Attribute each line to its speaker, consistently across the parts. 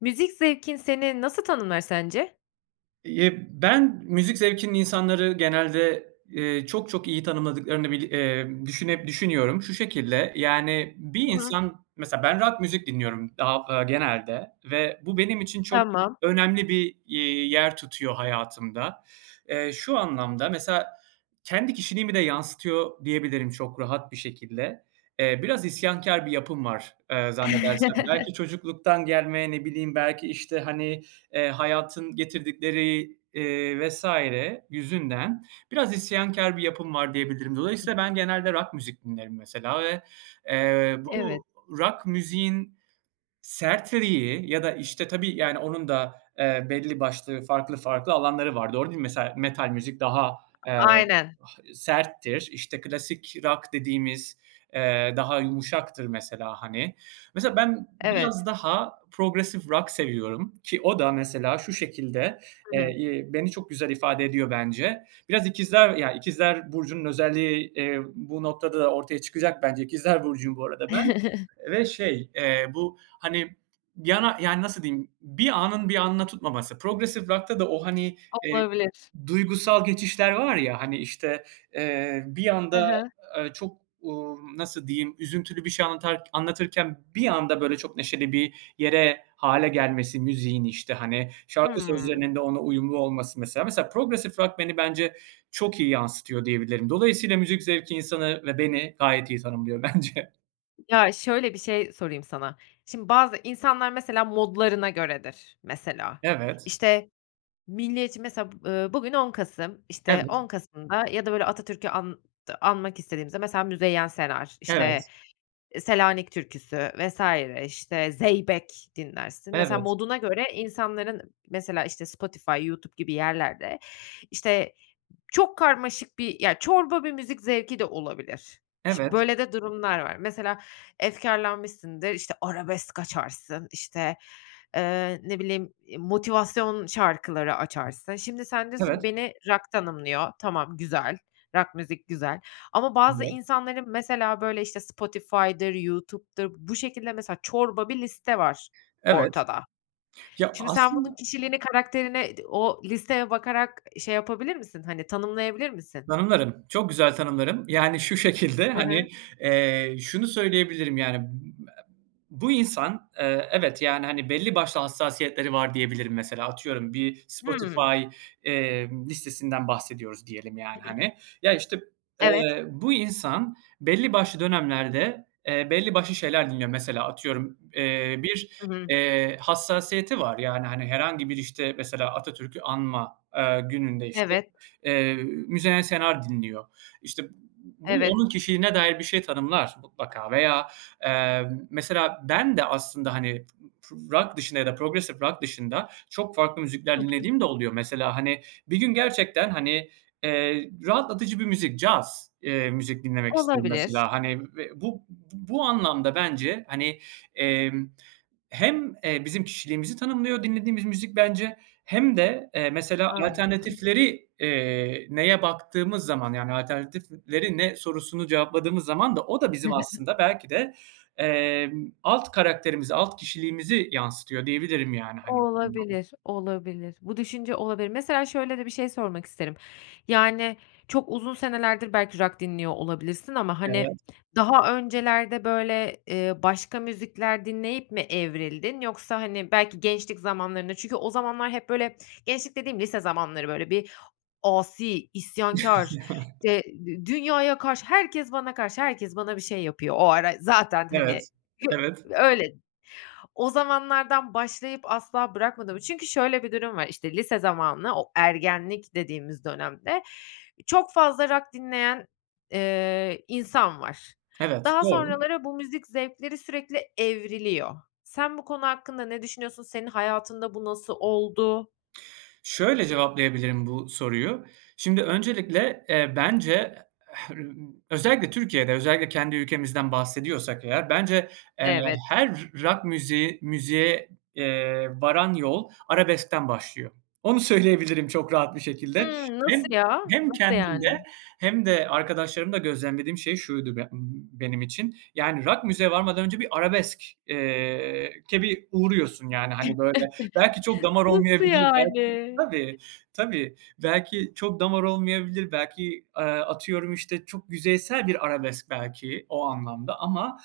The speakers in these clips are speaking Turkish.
Speaker 1: Müzik zevkin seni nasıl tanımlar sence?
Speaker 2: Eee, ben müzik zevkinin insanları genelde, eee, çok, çok iyi tanımladıklarını bir eee, düşüne düşünüyorum. Şu şekilde, yani, bir
Speaker 1: Hı hı.
Speaker 2: insan, mesela, ben rock müzik dinliyorum, ha aaa, genelde ve bu benim için çok
Speaker 1: Tamam.
Speaker 2: önemli bir, iii, yer tutuyor hayatımda. Eee, şu anlamda, mesela, kendi kişiliğimi de yansıtıyor diyebilirim çok rahat bir şekilde. Eee, biraz isyankâr bir yapım var, eee, zannedersem. Belki çocukluktan gelme, ne bileyim, belki, işte, hani, eee, hayatın getirdikleri, eee, vs. yüzünden biraz isyankâr bir yapım var diyebilirim. Dolayısıyla ben genelde rock müzik dinlerim, mesela, ve, eee, bu
Speaker 1: Evet.
Speaker 2: rock müziğin sertliği ya da, işte, tabii, yani, onun da, eee, belli başlı farklı, farklı alanları var. Doğru değil mi? Mesela, metal müzik daha, eee,
Speaker 1: Aynen.
Speaker 2: ha serttir. İşte, klasik rock dediğimiz, eee, daha yumuşaktır, mesela, hani. Mesela, ben
Speaker 1: Evet.
Speaker 2: biraz daha progresif rock seviyorum ki o da, mesela, şu şekilde,
Speaker 1: Hı hı.
Speaker 2: eee, iii, beni çok güzel ifade ediyor, bence. Biraz İkizler ya, İkizler burcunun özelliği, iii, bu noktada ortaya çıkacak, bence. İkizler burcuyum bu arada ben ve şey, eee, bu, hani, yana yani, nasıl diyeyim, bir anın bir anına tutmaması, progresif rock'ta da o, hani, eee,
Speaker 1: Olabilir.
Speaker 2: duygusal geçişler var ya, hani, işte, eee, bir
Speaker 1: Hı
Speaker 2: anda,
Speaker 1: hı.
Speaker 2: ııı, çok, uuu, nasıl diyeyim, üzüntülü bir şey anlatar anlatırken bir anda böyle çok neşeli bir yere hâle gelmesi müziğin, işte, hani, şarkı
Speaker 1: Hımm.
Speaker 2: sözlerinin de ona uyumlu olması. Mesela mesela progresif rock beni, bence, çok iyi yansıtıyor diyebilirim. Dolayısıyla müzik zevki insanı ve beni gayet iyi tanımlıyor bence.
Speaker 1: Ya, şöyle bir şey sorayım sana, şimdi bazı insanlar, mesela, modlarına göredir, mesela.
Speaker 2: Evet.
Speaker 1: İşte, milliyetçi, mesela, b eee, bugün 10 Kasım, işte,
Speaker 2: Evet.
Speaker 1: 10 Kasım'da ya da böyle Atatürk'ü ant anmak istediğimizde, mesela, Müzeyyen Senar, işte,
Speaker 2: Evet.
Speaker 1: Selanik türküsü vs. işte, zeybek dinlersin, mesela,
Speaker 2: Evet.
Speaker 1: moduna göre insanların, mesela, işte, Spotify, YouTube gibi yerlerde, işte, çok karmaşık bir, ya, çorba bir müzik zevki de olabilir. Şi
Speaker 2: Evet.
Speaker 1: böyle de durumlar var. Mesela, efkârlanmışsındır, işte, arabesk açarsın, işte, eee, ne bileyim, eee, motivasyon şarkıları açarsın. Şimdi sen diyorsun,
Speaker 2: Evet.
Speaker 1: "Beni rock tanımlıyor.", tamam, güzel, rock müzik güzel. Ama bazı
Speaker 2: Evet.
Speaker 1: insanların, mesela, böyle, işte, Spotify'dır, YouTube'dur bu şekilde, mesela, çorba bir liste var
Speaker 2: Evet.
Speaker 1: ortada.
Speaker 2: Ya,
Speaker 1: Şimdi sen bunun
Speaker 2: aslında
Speaker 1: kişiliğini, karakterine i o listeye bakarak ı şey yapabilir misin, hani, tanımlayabilir misin?
Speaker 2: Tanımlarım. Çok güzel tanımlarım. Yani, şu şekilde,
Speaker 1: Hı hı.
Speaker 2: hani, eee, şunu söyleyebilirim, yani, bu e bu insan, eee, evet, yani, hani, belli başlı hassasiyetleri var diyebilirim. Mesela, atıyorum bir
Speaker 1: Hımm.
Speaker 2: Spotify, eee, listesinden bahsediyoruz diyelim, yani, hani. Ya, işte,
Speaker 1: Evet.
Speaker 2: eee, bu insan belli başlı dönemlerde, eee, belli başlı şeyler dinliyor, mesela, atıyorum. Eee, bir,
Speaker 1: Hı hı.
Speaker 2: eee, hassasiyeti var, yani, hani, herhangi bir, işte, mesela, Atatürk'ü anma, eee, gününde, işte,
Speaker 1: Evet.
Speaker 2: eee, Müzeyyen Senar dinliyor. İşte, b bu
Speaker 1: Evet.
Speaker 2: onun kişiliğine dair bir şey tanımlar mutlaka veya, eee, mesela, ben de aslında, hani, p rock dışında ya da progresif rock dışında çok farklı müzikler
Speaker 1: Hı hı.
Speaker 2: dinlediğim de oluyor. Mesela, hani, bir gün gerçekten, hani, eee, rahatlatıcı bir müzik, caz, eee, müzik dinlemek isterim,
Speaker 1: Olabilir.
Speaker 2: mesela. Hani ve bu bu anlamda, bence, hani, emm, hem, eee, bizim kişiliğimizi tanımlıyor, dinlediğimiz müzik, bence, hem de, eee, mesela,
Speaker 1: Anladım.
Speaker 2: alternatifleri, eee, neye baktığımız zaman, yani, "Alternatifleri ne?" sorusunu cevapladığımız zaman da o da bizim aslında, belki de, emm, alt karakterimizi, alt kişiliğimizi yansıtıyor diyebilirim, yani, hani. [unintelligible]
Speaker 1: Olabilir, olabilir. Bu düşünce olabilir. Mesela, şöyle de bir şey sormak isterim. Yani, çok uzun senelerdir belki rock dinliyor olabilirsin. Ama, hani,
Speaker 2: Evet.
Speaker 1: daha öncelerde böyle, eee, başka müzikler dinleyip mi evrildin? Yoksa, hani, belki gençlik zamanlarında çünkü o zamanlar hep böyle gençlik dediğim lise zamanları böyle bir asi, isyankâr, işte, dü dünyaya karşı, "Herkes bana karşı, herkes bana bir şey yapıyor." O ara zaten, hani,
Speaker 2: Evet.
Speaker 1: hi
Speaker 2: Evet.
Speaker 1: öyle, o zamanlardan başlayıp asla bırakmadın mı? Çünkü şöyle bir durum var, işte, lise zamanını o ergenlik dediğimiz dönemde çok fazla rock dinleyen, eee, insan var.
Speaker 2: Evet,
Speaker 1: Daha
Speaker 2: doğru.
Speaker 1: sonraları bu müzik zevkleri sürekli evriliyor. Sen bu konu hakkında ne düşünüyorsun? Senin hayatında bu nasıl oldu?
Speaker 2: Şöyle cevaplayabilirim bu soruyu, şimdi, öncelikle, eee, bence he özellikle Türkiye'de, özellikle kendi ülkemizden bahsediyorsak eğer, bence, eee,
Speaker 1: Evet.
Speaker 2: her r rock müziği müziğe, eee, varan yol arabeskten başlıyor. Onu söyleyebilirim çok rahat bir şekilde.
Speaker 1: Hımm.
Speaker 2: Hem
Speaker 1: Nasıl ya?
Speaker 2: hem
Speaker 1: Nasıl
Speaker 2: kendimde
Speaker 1: yani?
Speaker 2: hem de arkadaşlarımda gözlemlediğim şey şuydu b ımm, benim için, yani, rock müziğe varmadan önce bir arabesk eee, ke bir uğruyorsun, yani, hani, böyle. Belki çok damar
Speaker 1: Nasıl
Speaker 2: olmayabilir, belki
Speaker 1: yani?
Speaker 2: Tabii, tabii. Belki çok damar olmayabilir, belki, eee, atıyorum, işte, çok yüzeysel bir arabesk belki o anlamda ama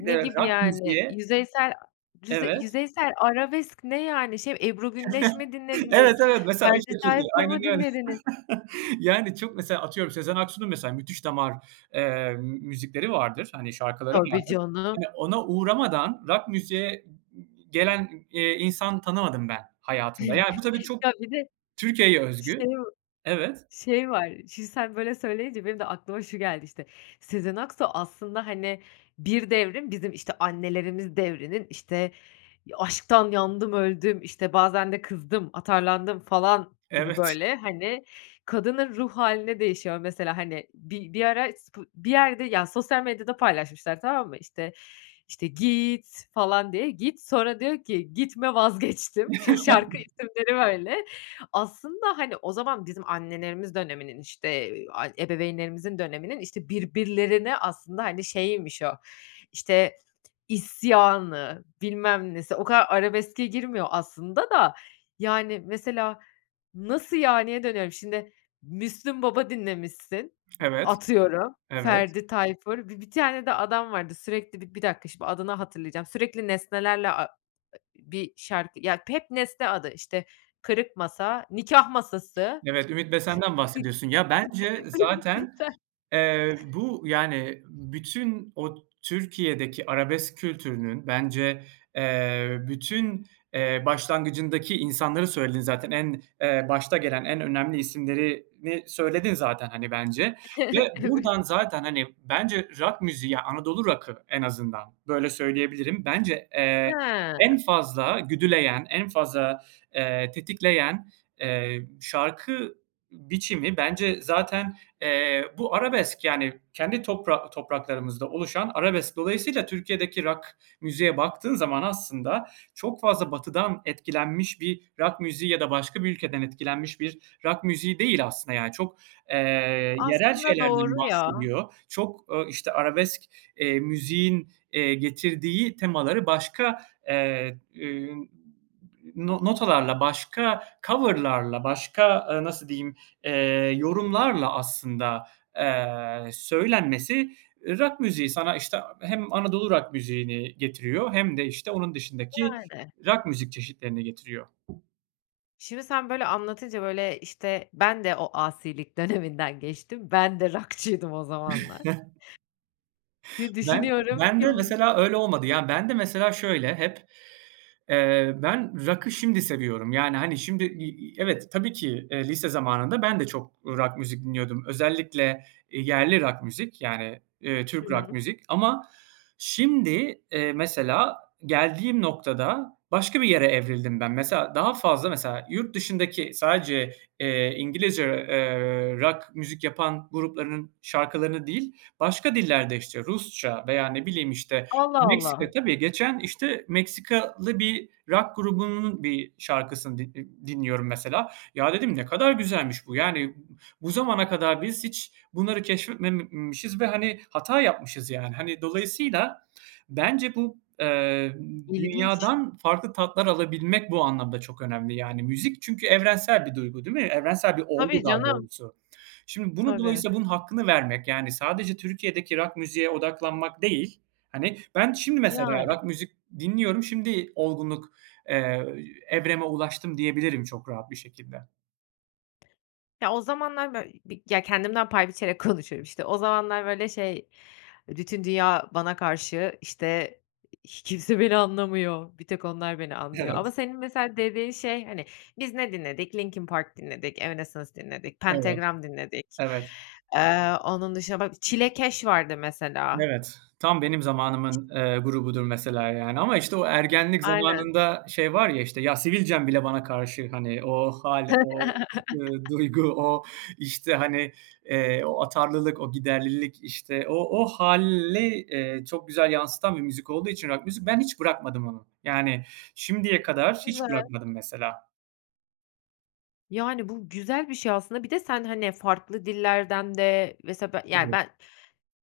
Speaker 1: Ne gibi,
Speaker 2: rock
Speaker 1: yani,
Speaker 2: müziğe
Speaker 1: yüzeysel rüze
Speaker 2: Evet.
Speaker 1: yüzeysel arabesk ne, yani, şey mi? Ebru Güneş mi
Speaker 2: Evet,
Speaker 1: dinlediniz,
Speaker 2: evet, mesela o
Speaker 1: Ferdi
Speaker 2: şekilde,
Speaker 1: Tayfur
Speaker 2: aynen
Speaker 1: mu
Speaker 2: öyle.
Speaker 1: dinlediniz?
Speaker 2: Yani, çok mesela Atıyorum, Sezen Aksu'nun, mesela, müthiş damar, eee, m müzikleri vardır, hani, şarkıları
Speaker 1: Tabii
Speaker 2: vardır.
Speaker 1: canım.
Speaker 2: Hani, ona uğramadan rock müziğe gelen, eee, insan tanımadım ben hayatımda. Yani, bu tabii çok
Speaker 1: Ya, bir de
Speaker 2: Türkiye'ye özgü
Speaker 1: şey va
Speaker 2: Evet.
Speaker 1: şey var. Şimdi, sen böyle söyleyince, benim de aklıma şu geldi, işte. Sezen Aksu aslında, hani, bir devrin bizim, işte, annelerimiz devrinin, işte, "Ya, aşktan yandım, öldüm, işte, bazen de kızdım, atarlandım." falan gibi,
Speaker 2: Evet.
Speaker 1: böyle, hani, kadının ruh hâline değişiyor mesela, hani. Bi bir ara spo bir yerde ya, sosyal medyada paylaşmışlar, tamam mı? İşte işte, git, falan diye, "git" sonra diyor ki, "Gitme, vazgeçtim." Şimdi şarkı isimleri böyle. Aslında, hani, o zaman bizim annelerimiz döneminin, işte, eee, ay ebeveynlerimizin döneminin, işte, birbirlerine aslında, hani, şeyiymiş o, işte, isyanı, bilmem nesi, o kadar arabeske girmiyor aslında da, yani, mesela "Nasıl, yani?"ye dönüyorum, şimdi, Müslüm Baba dinlemişsin,
Speaker 2: Evet.
Speaker 1: atıyorum,
Speaker 2: Evet.
Speaker 1: Ferdi Tayfur, bi bir tane de adam vardı, sürekli Bi bir dakika, şimdi adını hatırlayacağım. Sürekli nesnelerle a e bir şarkı Ya, hep nesne adı, işte, "Kırık Masa, Nikâh Masası"
Speaker 2: Evet, Ümit Besen'den
Speaker 1: Ümit
Speaker 2: bahsediyorsun. Ya, bence zaten,
Speaker 1: Besen.
Speaker 2: eee, bu, yani, bütün o Türkiye'deki arabesk kültürünün, bence, eee, bütün, eee, başlangıcındaki insanları söyledin zaten. En, eee, başta gelen, en önemli isimlerini söyledin zaten, hani, bence ve
Speaker 1: Evet.
Speaker 2: buradan zaten, hani, bence rock müziği ya, Anadolu rock'ı en azından, böyle, söyleyebilirim. Bence, eee, en
Speaker 1: Ha.
Speaker 2: fazla güdüleyen, en fazla, eee, tetikleyen, eee, şarkı biçimi bence zaten, eee, bu arabesk, yani, kendi topra topraklarımızda oluşan arabesk. Dolayısıyla Türkiye'deki rock müziğe baktığın zaman, aslında, çok fazla Batı'dan etkilenmiş bir rock müziği ya da başka bir ülkeden etkilenmiş bir rock müziği değil aslında. Yani, çok, eee, yerel
Speaker 1: Aslında doğru
Speaker 2: şeylerden
Speaker 1: ya.
Speaker 2: bahsediyor, çok, ooo, işte, arabesk, eee, müziğin, eee, getirdiği temaları başka, eee, ün no notalarla, başka cover'larla, başka, eee, nasıl diyeyim, eee, yorumlarla aslında, eee, söylenmesi, eee, rock müziği sana, işte, hem Anadolu rock müziğini getiriyor hem de, işte, onun dışındaki
Speaker 1: Yani.
Speaker 2: rock müzik çeşitlerini getiriyor.
Speaker 1: Şimdi sen böyle anlatınca, böyle, işte, ben de o asilik döneminden geçtim, ben de rock'çıydım o zamanlar. Hı
Speaker 2: Ben,
Speaker 1: düşünüyorum.
Speaker 2: ben de
Speaker 1: Kim?
Speaker 2: mesela öyle olmadı. Ya, ben de mesela şöyle hep, eee, ben rock'ı şimdi seviyorum, yani, hani, şimdi i i evet, tabii ki, eee, lise zamanında ben de çok rock müzik dinliyordum. Özellikle, eee, yerli rock müzik, yani, eee, Türk rock
Speaker 1: Hıı.
Speaker 2: müzik. Ama şimdi, eee, mesela geldiğim noktada başka bir yere evrildim ben. Mesela, daha fazla mesela yurt dışındaki sadece, eee, İngilizce, eee, rock müzik yapan gruplarının şarkılarını değil başka dillerde, işte, Rusça veya ne bileyim, işte,
Speaker 1: Allah
Speaker 2: Meksika,
Speaker 1: Allah.
Speaker 2: tabii geçen, işte, Meksikalı bir rock grubunun bir şarkısını di i dinliyorum mesela. "Ya, dedim, ne kadar güzelmiş bu, yani, bu zamana kadar biz hiç bunları keşfetmemişiz ve, hani, hata yapmışız, yani. Hani, dolayısıyla bence bu, eee,
Speaker 1: İlginç.
Speaker 2: dünyadan farklı tatlar alabilmek bu anlamda çok önemli, yani, müzik çünkü evrensel bir duygu, değil mi? Evrensel bir olgu
Speaker 1: Tabii
Speaker 2: daha
Speaker 1: canım.
Speaker 2: doğrusu. Şimdi bunu
Speaker 1: Tabii.
Speaker 2: dolayısıyla bunun hakkını vermek, yani, sadece Türkiye'deki rock müziğe odaklanmak değil, hani, ben şimdi mesela
Speaker 1: Yani.
Speaker 2: rock müzik dinliyorum, şimdi olgunluk, eee, evreme ulaştım, diyebilirim çok rahat bir şekilde.
Speaker 1: Ya, o zamanlar böy bir ya, kendimden pay biçerek konuşuyorum. İşte, o zamanlar, böyle, şey, bütün dünya bana karşı, işte, hi kimse beni anlamıyor, bir tek onlar beni anlıyor.
Speaker 2: Evet.
Speaker 1: Ama senin mesela dediğin şey, hani, biz ne dinledik? Linkin Park dinledik, Evanescence dinledik,
Speaker 2: Evet.
Speaker 1: Pentagram dinledik,
Speaker 2: Evet.
Speaker 1: eee, onun dışında ba Çilekeş vardı mesela.
Speaker 2: Evet, tam benim zamanımın, eee, grubudur mesela, yani, ama, işte, o ergenlik
Speaker 1: Aynen.
Speaker 2: zamanında şey var ya, işte, "Ya, sivilcem bile bana karşı." hani, o hâl, o, ııı, duygu, o, işte, hani, eee, o atarlılık, o giderlilik, işte, o o hâli, eee, çok güzel yansıtan bir müzik olduğu için rock müzik, ben hiç bırakmadım onu. Yani, şimdiye kadar hiç
Speaker 1: Güzel.
Speaker 2: bırakmadım mesela.
Speaker 1: Yani, bu güzel bir şey aslında. Bir de sen, hani, farklı dillerden de Mesela ben, yani,
Speaker 2: Tabii.
Speaker 1: ben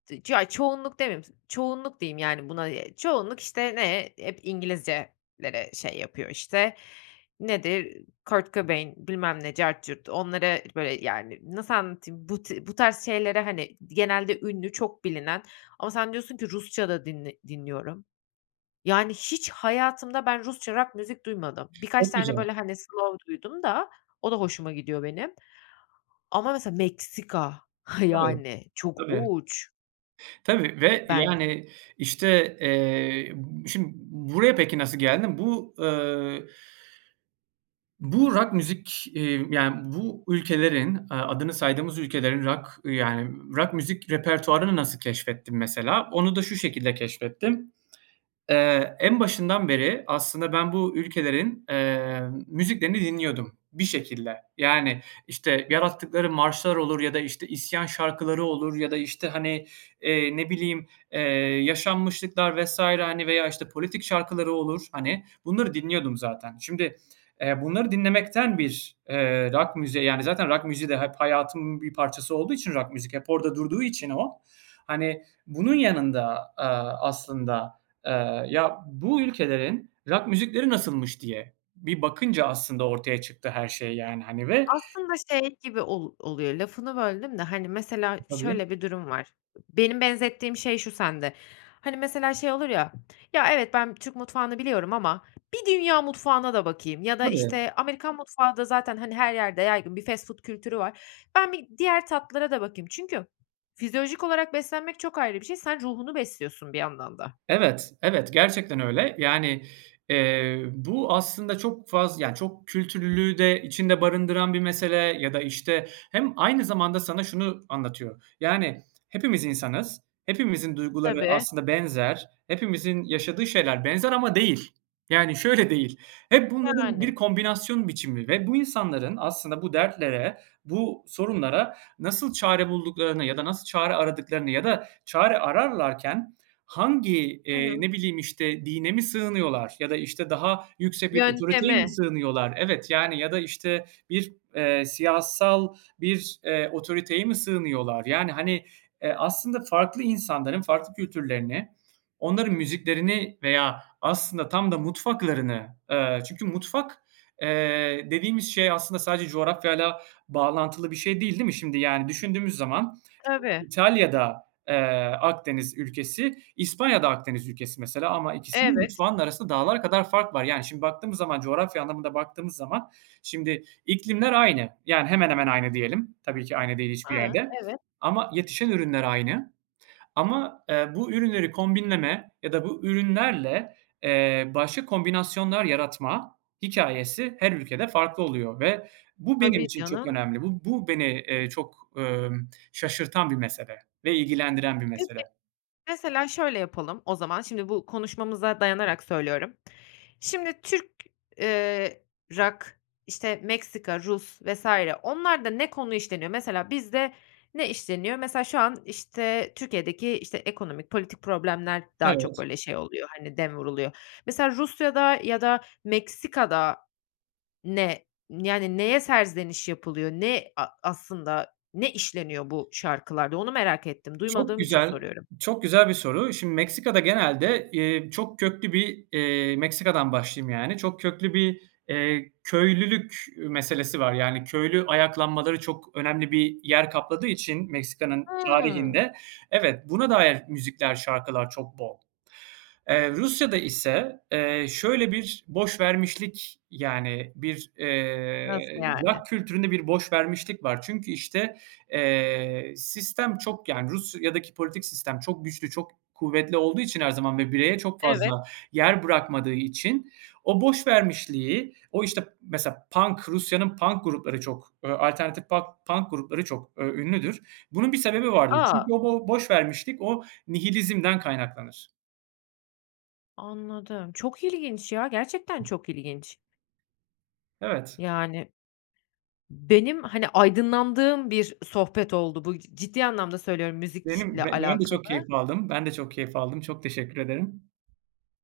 Speaker 1: d ya, çoğunluk demeyeyim Çoğunluk diyeyim, yani, buna, eee, çoğunluk, işte, ne? Hep İngilizcelere şey yapıyor, işte. Nedir? Kurt Cobain, bilmem ne, cart curt, onlara, böyle, yani, nasıl anlatayım? Bu ti bu tarz şeylere, hani, genelde ünlü, çok bilinen Ama sen diyorsun ki: "Rusça da dinle dinliyorum." Yani, hiç hayatımda ben Rusça rock müzik duymadım. Birkaç
Speaker 2: Çok
Speaker 1: tane,
Speaker 2: güzel.
Speaker 1: böyle, hani, slov duydum da o da hoşuma gidiyor benim. Ama mesela Meksika,
Speaker 2: Tabii.
Speaker 1: yani, çok
Speaker 2: Tabii.
Speaker 1: uç.
Speaker 2: Tabii ve,
Speaker 1: Ben
Speaker 2: yani, işte, eee, şimdi buraya peki nasıl geldim? Bu, ııı bu rock müzik, eee, yani, bu ülkelerin, aaa, adını saydığımız ülkelerin rock, yani, rock müzik repertuvarını nasıl keşfettim mesela? Onu da şu şekilde keşfettim, eee, en başından beri aslında ben bu ülkelerin, eee, müziklerini dinliyordum bir şekilde. Yani, işte, yarattıkları marşlar olur ya da, işte, isyan şarkıları olur ya da, işte, hani, eee, ne bileyim, eee, yaşanmışlıklar vs. hani, veya, işte, politik şarkıları olur, hani, bunları dinliyordum zaten. Şimdi, eee, bunları dinlemekten bir, eee, rock müziğe, yani, zaten rock müziği de hep hayatımın bir parçası olduğu için, rock müzik hep orada durduğu için o, hani, bunun yanında, aaa, aslında, eee, "Ya, bu ülkelerin rock müzikleri nasılmış?" diye bir bakınca aslında ortaya çıktı her şey yani, hani, ve
Speaker 1: Aslında şey gibi ol oluyor. Lafını böldüm de, hani, mesela
Speaker 2: Tabii.
Speaker 1: şöyle bir durum var. Benim benzettiğim şey şu sende, hani, mesela şey olur ya, "Ya, evet, ben Türk mutfağını biliyorum ama bir dünya mutfağına da bakayım." Ya da,
Speaker 2: Tabii.
Speaker 1: işte, Amerikan mutfağı da zaten, hani, her yerde yaygın bir fast food kültürü var. "Ben bir diğer tatlılara da bakayım." Çünkü fizyolojik olarak beslenmek çok ayrı bir şey, sen ruhunu besliyorsun bir yandan da.
Speaker 2: Evet, evet, gerçekten öyle. Yani, eee, bu aslında çok faz ya, çok kültürlülüğü de içinde barındıran bir mesele ya da, işte Hem aynı zamanda sana şunu anlatıyor: Yani, hepimiz insanız, hepimizin duyguları
Speaker 1: Tabii.
Speaker 2: aslında benzer, hepimizin yaşadığı şeyler benzer ama değil. Yani, şöyle değil, hep bunların
Speaker 1: Yani.
Speaker 2: bir kombinasyon biçimi ve bu insanların aslında bu dertlere, bu sorunlara nasıl çare bulduklarını ya da nasıl çare aradıklarını ya da çare ararlarken hangi,
Speaker 1: Hı
Speaker 2: eee,
Speaker 1: hı.
Speaker 2: ne bileyim, işte, dine mi sığınıyorlar ya da, işte, daha yüksek bir otoriteye mi
Speaker 1: Yöntemi.
Speaker 2: sığınıyorlar? Evet. Yani, ya da, işte, bir, eee, siyasal bir, eee, otoriteye mi sığınıyorlar? Yani, hani, eee, aslında farklı insanların farklı kültürlerini, onların müziklerini veya aslında tam da mutfaklarını, eee, çünkü mutfak, eee, dediğimiz şey aslında sadece coğrafyayla bağlantılı bir şey değil, değil mi? Şimdi, yani, düşündüğümüz zaman
Speaker 1: Tabii.
Speaker 2: İtalya da, eee, Akdeniz ülkesi, İspanya da Akdeniz ülkesi mesela ama ikisinin
Speaker 1: Evet.
Speaker 2: mutfağının arasında dağlar kadar fark var. Yani, şimdi baktığımız zaman, coğrafya anlamında baktığımız zaman, şimdi, iklimler aynı, yani hemen hemen aynı diyelim, tabii ki aynı değil hiçbir
Speaker 1: Ha,
Speaker 2: yerde.
Speaker 1: evet.
Speaker 2: Ama yetişen ürünler aynı. Ama, eee, bu ürünleri kombinleme ya da bu ürünlerle, eee, başka kombinasyonlar yaratma hikâyesi her ülkede farklı oluyor ve bu benim
Speaker 1: Tabii,
Speaker 2: için çok
Speaker 1: canım.
Speaker 2: önemli. Bu bu beni, eee, çok, ömm, şaşırtan bir mesele ve ilgilendiren bir
Speaker 1: Peki.
Speaker 2: mesele.
Speaker 1: Mesela şöyle yapalım o zaman, şimdi bu konuşmamıza dayanarak söylüyorum. Şimdi Türk, eee, rock, işte, Meksika, Rus vs. onlarda ne konu işleniyor? Mesela bizde ne işleniyor? Mesela şu an, işte, Türkiye'deki, işte, ekonomik, politik problemler daha çok
Speaker 2: Evet.
Speaker 1: böyle şey oluyor, hani, dem vuruluyor. Mesela Rusya'da ya da Meksika'da ne, yani, neye serzeniş yapılıyor? Ne a aslında, ne işleniyor bu şarkılarda? Onu merak ettim.
Speaker 2: Çok
Speaker 1: Duymadığım için
Speaker 2: güzel,
Speaker 1: soruyorum.
Speaker 2: çok güzel bir soru. Şimdi, Meksika'da genelde, eee, çok köklü bir, eee Meksika'dan başlayayım, yani, çok köklü bir, eee, köylülük meselesi var, yani, köylü ayaklanmaları çok önemli bir yer kapladığı için Meksika'nın
Speaker 1: Hımm.
Speaker 2: tarihinde Evet. Buna dair müzikler, şarkılar çok bol. Eee, Rusya'da ise, eee, şöyle bir boşvermişlik, yani, bir, eee,
Speaker 1: Nasıl yani?
Speaker 2: rock kültüründe bir boşvermişlik var. Çünkü, işte, eee, sistem çok Yani, Rusya'daki politik sistem çok güçlü, çok kuvvetli olduğu için her zaman ve bireye çok
Speaker 1: Evet.
Speaker 2: fazla yer bırakmadığı için o boşvermişliği, o, işte Mesela punk Rusya'nın punk grupları çok, ııı, alternatif pak punk grupları çok, ööö, ünlüdür. Bunun bir sebebi vardır.
Speaker 1: A!
Speaker 2: Çünkü o bo boşvermişlik, o nihilizmden kaynaklanır.
Speaker 1: Anladım. Çok ilginç ya, gerçekten çok ilginç.
Speaker 2: Evet.
Speaker 1: Yani benim, hani, aydınlandığım bir sohbet oldu bu, c ciddi anlamda söylüyorum,
Speaker 2: Benim
Speaker 1: müzikle
Speaker 2: be ben de
Speaker 1: alakalı.
Speaker 2: çok keyif aldım, ben de çok keyif aldım, çok teşekkür ederim.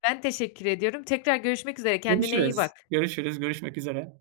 Speaker 1: Ben teşekkür ediyorum. Tekrar görüşmek üzere, kendine iyi
Speaker 2: Görüşürüz,
Speaker 1: bak.
Speaker 2: görüşürüz, görüşmek üzere.